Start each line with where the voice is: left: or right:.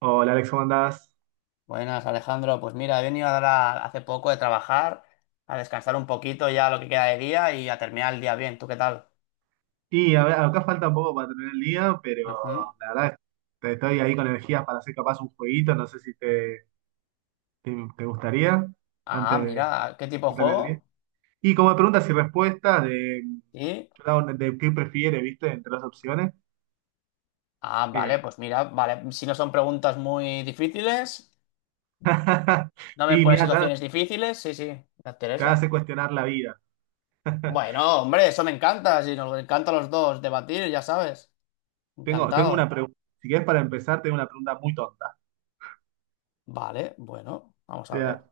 right: Hola Alex, ¿cómo andás?
left: Buenas, Alejandro. Pues mira, he venido ahora hace poco de trabajar, a descansar un poquito ya lo que queda de día y a terminar el día bien. ¿Tú qué tal?
right: Y a ver, acá falta un poco para terminar el día, pero
left: Ujú.
right: la verdad es que estoy ahí con energías para hacer capaz un jueguito, no sé si te, te gustaría
left: Ah,
right: antes de
left: mira, ¿qué tipo de
right: terminar el día.
left: juego?
right: Y como preguntas y respuestas de,
left: Sí.
right: de qué prefieres, ¿viste? Entre las opciones.
left: Ah, vale,
right: eh,
left: pues mira, vale. Si no son preguntas muy difíciles, no me
right: y
left: pones
right: mira, te
left: situaciones difíciles. Sí, sí, me
right: van a hacer
left: interesa.
right: cuestionar la vida.
left: Bueno, hombre, eso me encanta. Si nos encanta a los dos debatir, ya sabes.
right: Tengo una
left: Encantado.
right: pregunta, si querés para empezar, tengo una pregunta muy tonta.
left: Vale, bueno, vamos a ver.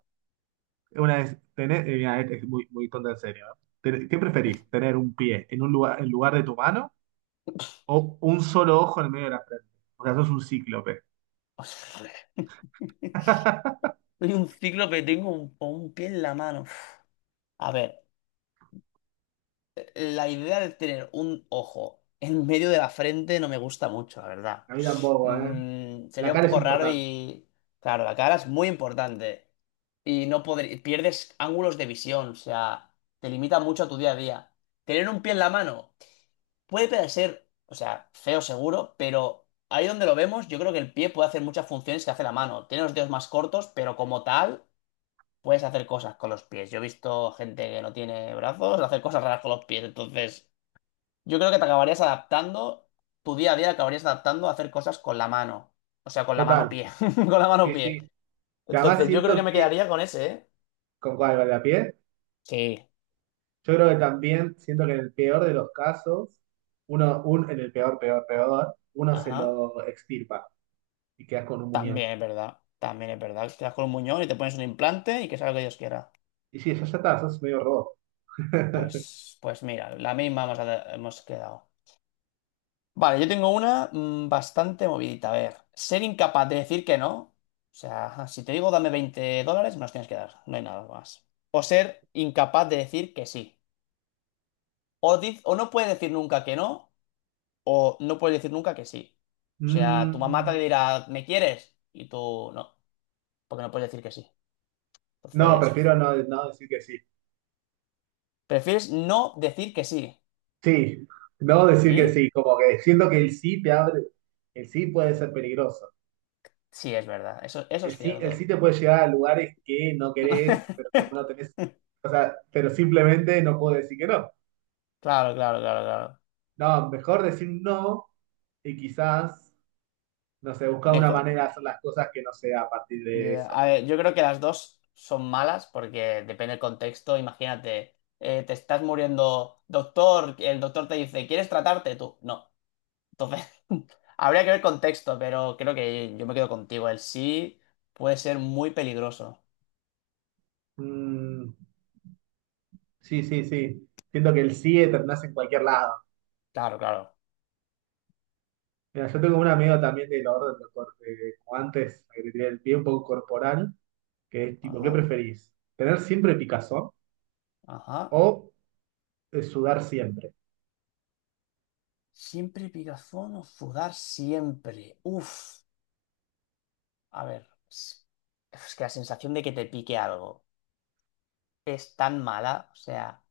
right: Una vez, tener, mira, Este es muy tonta en serio, ¿no? ¿Qué preferís? ¿Tener un pie en un lugar, en lugar de tu mano, o un solo ojo en el medio de la frente? O sea, sos un cíclope.
left: Soy un ciclo que tengo un pie en la mano. Uf. A ver. La idea de tener un ojo en medio de la frente no me gusta mucho, la verdad.
right: A mí tampoco, ¿eh? La
left: Sería un
right: cara es
left: poco raro
right: importante.
left: y. Claro, la cara es muy importante. Y no podr- pierdes ángulos de visión, o sea, te limita mucho a tu día a día. Tener un pie en la mano puede parecer, o sea, feo seguro, pero ahí donde lo vemos, yo creo que el pie puede hacer muchas funciones que hace la mano. Tiene los dedos más cortos, pero como tal, puedes hacer cosas con los pies. Yo he visto gente que no tiene brazos hacer cosas raras con los pies, entonces. Yo creo que te acabarías adaptando, tu día a día acabarías adaptando a hacer cosas con la mano. O sea, con la
right: Total.
left: mano-pie. Con la
right: Sí,
left: mano-pie.
right: sí. Que además
left: Entonces, yo creo que
right: siento
left: me
right: que,
left: quedaría con ese, ¿eh?
right: ¿con cuál? ¿Con la piel?
left: Sí.
right: Yo creo que también siento que en el peor de los casos, en el peor, peor, peor, uno se
left: Ajá.
right: lo extirpa y quedas con un muñón.
left: También es verdad. También es verdad. Te das con un muñón y te pones un implante y que sea lo que Dios quiera.
right: Y sí, ya, ya está, sos medio robot.
left: Pues mira, la misma hemos quedado. Vale, yo tengo una bastante movidita. A ver, ser incapaz de decir que no. O sea, ajá, si te digo dame $20, me los tienes que dar. No hay nada más. O ser incapaz de decir que sí. O no puedes decir nunca que no, o no puedes decir nunca que sí. O sea, tu mamá te
right: Mm,
left: dirá, ¿me quieres? Y tú no, porque no puedes decir que sí.
right: no,
left: Entonces, uf,
right: prefiero no, no decir que sí.
left: prefieres no decir que sí.
right: Sí, no decir que
left: Y
right: sí, como que siento que el sí te abre, el sí puede ser peligroso.
left: sí, es verdad, eso es
right: El sí
left: cierto.
right: te puede llevar a lugares que no querés, pero como no tenés, o sea, pero simplemente no puedo decir que no.
left: Claro, claro, claro, claro.
right: No, mejor decir no y quizás, no sé, buscar una
left: Mejor.
right: manera de hacer las cosas que no sea a partir de
left: Ya,
right: eso.
left: a ver, yo creo que las dos son malas porque depende del contexto. Imagínate, te estás muriendo, doctor, el doctor te dice, ¿quieres tratarte? Tú, no. Entonces, habría que ver contexto, pero creo que yo me quedo contigo. El sí puede ser muy peligroso.
right: Mm, sí, sí, sí. Siento que el sí terminás en cualquier lado.
left: Claro, claro.
right: Mira, yo tengo un amigo también del orden, como antes, que tenía el pie un poco corporal. Que es tipo, ¿qué
left: Ajá,
right: preferís? ¿Tener siempre picazón
left: ajá.
right: o sudar siempre?
left: Siempre picazón o sudar siempre. Uf. A ver, es que la sensación de que te pique algo es tan mala, o sea.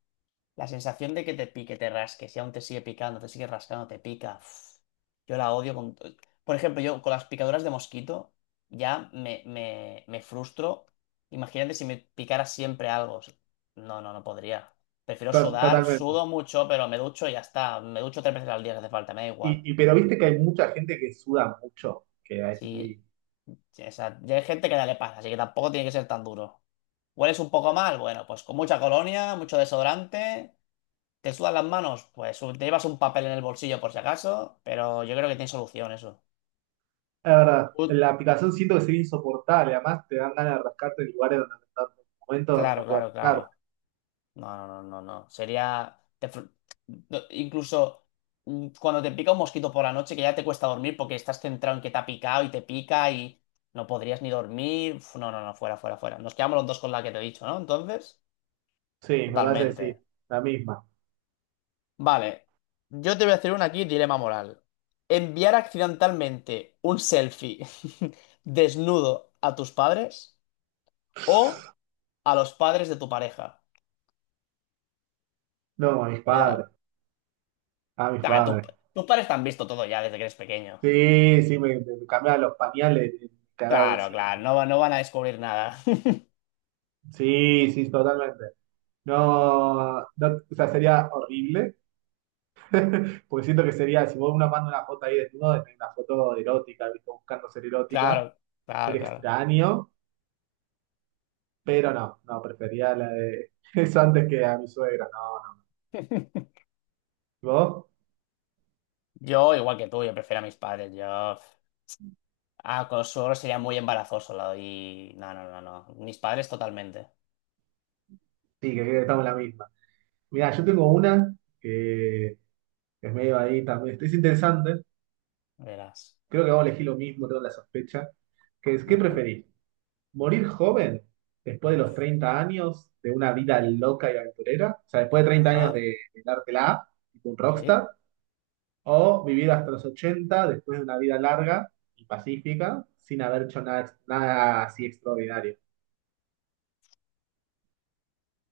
left: La sensación de que te pique, te rasque, si aún te sigue picando, te sigue rascando, te pica. Uf, yo la odio con. Por ejemplo, yo con las picaduras de mosquito ya me frustro. Imagínate si me picara siempre algo. No, no, no podría. Prefiero sudar,
right: Totalmente.
left: sudo mucho, pero me ducho y ya está. Me ducho tres veces al día si hace falta, me da igual.
right: Pero viste que hay mucha gente que suda mucho, que es
left: Sí,
right: muy...
left: sí, o sea, ya hay gente que ya le pasa, así que tampoco tiene que ser tan duro. ¿Hueles un poco mal? Bueno, pues con mucha colonia, mucho desodorante. ¿Te sudan las manos? Pues te llevas un papel en el bolsillo por si acaso, pero yo creo que tiene solución eso.
right: La verdad,
left: Ut-
right: la picazón siento que sería insoportable, además te dan ganas de rascarte en lugares donde no estás, en momentos donde no
left: claro,
right: puedes
left: claro,
right: rascar.
left: claro. No, no, no, no, no. Sería. No, incluso cuando te pica un mosquito por la noche que ya te cuesta dormir porque estás centrado en que te ha picado y te pica y no podrías ni dormir. Uf, no, no, no, fuera, fuera, fuera. Nos quedamos los dos con la que te he dicho, ¿no? Entonces,
right: Sí, me parece que
left: totalmente.
right: sí, la misma.
left: Vale, yo te voy a hacer una aquí, dilema moral. ¿Enviar accidentalmente un selfie desnudo a tus padres o a los padres de tu pareja?
right: No, a mis
left: Cuidado.
right: padres, a mis
left: Claro, tu-
right: padres.
left: tus padres te han visto todo ya desde que eres pequeño.
right: Sí, sí, me cambiaban los pañales, me cagaba
left: Claro,
right: encima.
left: claro, no, no van a descubrir nada.
right: Sí, sí, totalmente. No, no, o sea, sería horrible. Porque siento que sería, si vos una manda una foto ahí desnudo, de una foto erótica, ¿viste? Buscando ser erótica,
left: Claro, claro,
right: sería
left: claro.
right: extraño, pero no, no, prefería la de eso antes que a mi suegra, no. No. ¿Y ¿vos?
left: Yo, igual que tú, yo prefiero a mis padres. Yo, con los suegros sería muy embarazoso. Y no, no, no, no. Mis padres totalmente.
right: Sí, que creo que estamos en la misma. Mira, yo tengo una que es medio ahí también, es interesante,
left: Verás.
right: creo que vamos a elegir lo mismo, tengo la sospecha, que es, ¿qué
left: Ujú.
right: preferís? ¿Morir joven después de los
left: Uf.
right: 30 años de una vida loca y aventurera? O sea, después de 30 años
left: Ajá,
right: de dártela, tipo un rockstar.
left: sí.
right: O vivir hasta los 80, después de una vida larga y pacífica sin haber hecho nada, nada así extraordinario.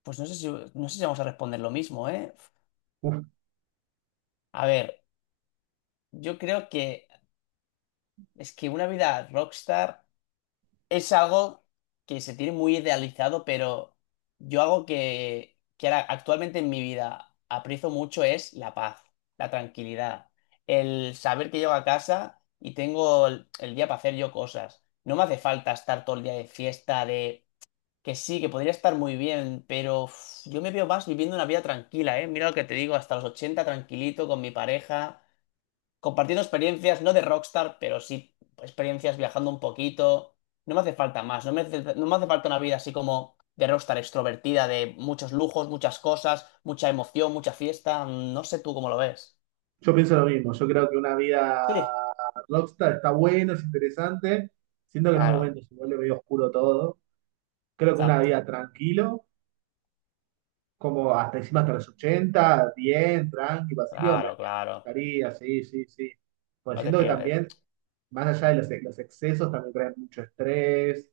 left: Pues no sé si vamos a responder lo mismo, ¿eh?
right: Uf,
left: A ver, yo creo que es que una vida rockstar es algo que se tiene muy idealizado, pero yo algo que ahora actualmente en mi vida aprecio mucho es la paz, la tranquilidad, el saber que llego a casa y tengo el día para hacer yo cosas. No me hace falta estar todo el día de fiesta, de Que sí, que podría estar muy bien, pero uf, yo me veo más viviendo una vida tranquila, ¿eh? Mira lo que te digo, hasta los 80 tranquilito con mi pareja, compartiendo experiencias, no de rockstar, pero sí experiencias viajando un poquito. No me hace falta más, no me hace falta una vida así como de rockstar extrovertida, de muchos lujos, muchas cosas, mucha emoción, mucha fiesta. No sé tú cómo lo ves.
right: yo pienso lo mismo, yo creo que una vida
left: Sí,
right: rockstar está bueno, es interesante. Siento que en un
left: claro,
right: momento se vuelve medio oscuro todo. Creo que una
left: exacto,
right: vida tranquilo como hasta encima hasta los 80, bien, tranqui, vacío, me
left: claro, claro.
right: estaría, sí, sí, sí. Pues
left: No te
right: siento que
left: pierdes.
right: también, más allá de los, los excesos, también traen mucho estrés,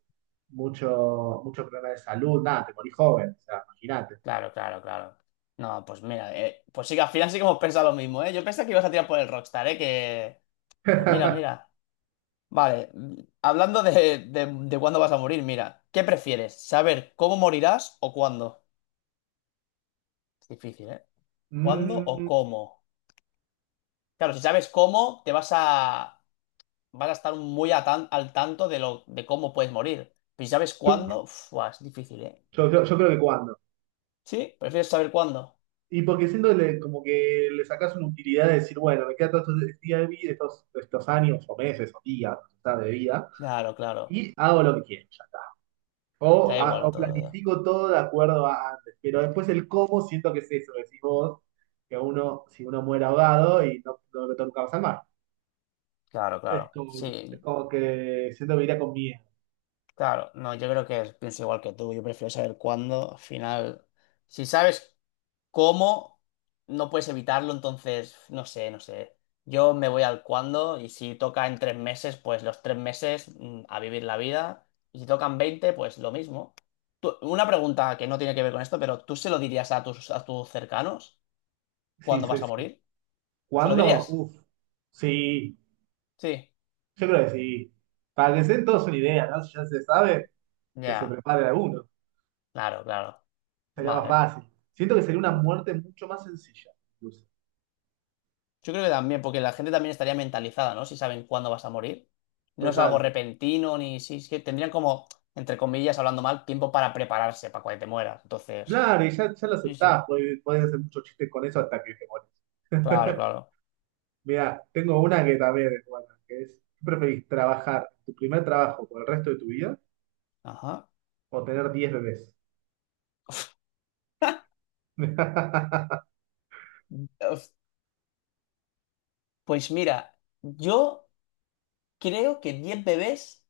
right: mucho, mucho problema de salud, nada, te morí joven, o sea, imagínate.
left: Claro, claro, claro. No, pues mira, pues sí que al final sí que hemos pensado lo mismo, ¿eh? Yo pensaba que ibas a tirar por el Rockstar, ¿eh? Que. Pues mira, mira. Vale, hablando de cuándo vas a morir, mira, ¿qué prefieres? ¿Saber cómo morirás o cuándo? Es difícil, ¿eh? ¿Cuándo o
right: Mm,
left: cómo? Claro, si sabes cómo, vas a estar muy al tanto de cómo puedes morir. Pero si sabes
right: yo,
left: cuándo, uf, buah, es difícil, ¿eh?
right: yo creo que cuando.
left: ¿Sí? ¿Prefieres saber cuándo?
right: Y porque siento que como que le sacas una utilidad de decir, bueno, me queda todo este día de vida, estos, estos años o meses o días, o sea, de vida,
left: Claro, claro.
right: y hago lo que quiero.
left: Te
right: O,
left: da igual
right: o
left: todo ya.
right: planifico todo de acuerdo a antes, pero después el cómo siento que es eso, que decís vos, que uno, si uno muere ahogado y no, no me meto nunca más al mar.
left: Claro, claro.
right: Es
left: Sí,
right: como que siento que iría con miedo.
left: claro, no, yo creo que pienso igual que tú. Yo prefiero saber cuándo. Al final, si sabes cómo, no puedes evitarlo, entonces, no sé, no sé. Yo me voy al cuándo y si toca en 3 meses, pues los 3 meses a vivir la vida. Y si tocan 20, pues lo mismo. Una pregunta que no tiene que ver con esto, pero ¿tú se lo dirías a tus cercanos
right: Sí,
left: cuándo
right: sí,
left: vas a
right: sí.
left: morir? ¿Se lo
right: ¿Cuándo?
left: dirías?
right: Uf, sí,
left: Sí.
right: yo creo que sí. Para que se den todos una idea, ¿no? Si ya se sabe, que se
left: Ya,
right: prepare alguno,
left: claro, claro.
right: sería más
left: Vale.
right: fácil. Siento que sería una muerte mucho más sencilla, incluso.
left: Yo creo que también, porque la gente también estaría mentalizada, ¿no? Si saben cuándo vas a morir. No es algo
right: Total.
left: repentino, ni si es que tendrían como, entre comillas, hablando mal, tiempo para prepararse para cuando te mueras. Entonces,
right: Claro, y ya, ya lo
left: sí,
right: aceptás,
left: sí.
right: podés, podés hacer muchos chistes con eso hasta que te morís.
left: Claro, claro.
right: Mira, tengo una que también es buena, que es, ¿qué preferís, trabajar tu primer trabajo por el resto de tu vida
left: Ajá.
right: o tener 10 bebés? A
left: Uf, pues mira, yo creo que 10 bebés.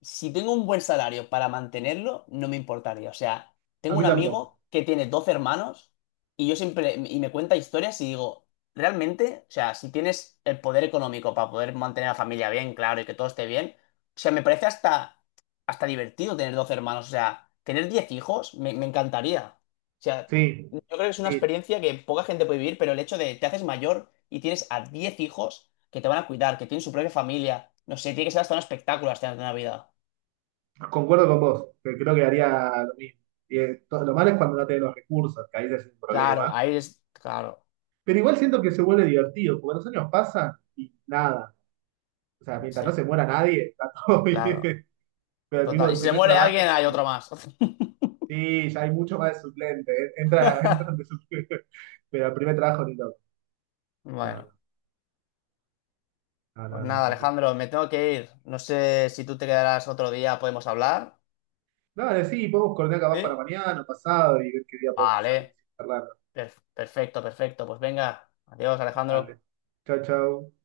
left: Si tengo un buen salario para mantenerlo, no me importaría. O sea, tengo un
right: mí tampoco.
left: amigo que tiene 12 hermanos y yo siempre, y me cuenta historias y digo, realmente, o sea, si tienes el poder económico para poder mantener a la familia bien, claro, y que todo esté bien, o sea, me parece hasta divertido tener 12 hermanos. O sea, tener 10 hijos me encantaría. O sea,
right: Sí,
left: yo creo que es una
right: sí,
left: experiencia que poca gente puede vivir, pero el hecho de te haces mayor y tienes a 10 hijos que te van a cuidar, que tienen su propia familia, no sé, tiene que ser hasta un espectáculo hasta la Navidad.
right: concuerdo con vos, que creo que haría lo mismo. Y, lo malo es cuando no tenés los recursos, que ahí ya es un
left: Claro,
right: problema.
left: ahí es. Claro,
right: Pero igual siento que se vuelve divertido, porque los años pasan y nada. O sea, mientras
left: sí,
right: no se muera nadie, está todo
left: claro.
right: bien. Pero el mismo
left: Total. Y
right: el
left: si se
right: primer
left: muere
right: trabajo,
left: alguien, hay otro más.
right: sí, ya hay mucho más de suplente, eh. Entra, entran de suplente. Pero el primer trabajo ni loco. No,
left: Bueno,
right: no. No,
left: pues
right: no, no,
left: nada,
right: terrible.
left: Alejandro, me tengo que ir. No sé si tú te quedarás otro día, podemos hablar.
right: Dale, sí, podemos coordinar capaz para
left: ¿Sí?
right: mañana o pasado y ver qué día podemos salir.
left: Vale,
right: Sin charlar.
left: perfecto, perfecto. Pues venga, adiós, Alejandro.
right: Dale. Chau, chau.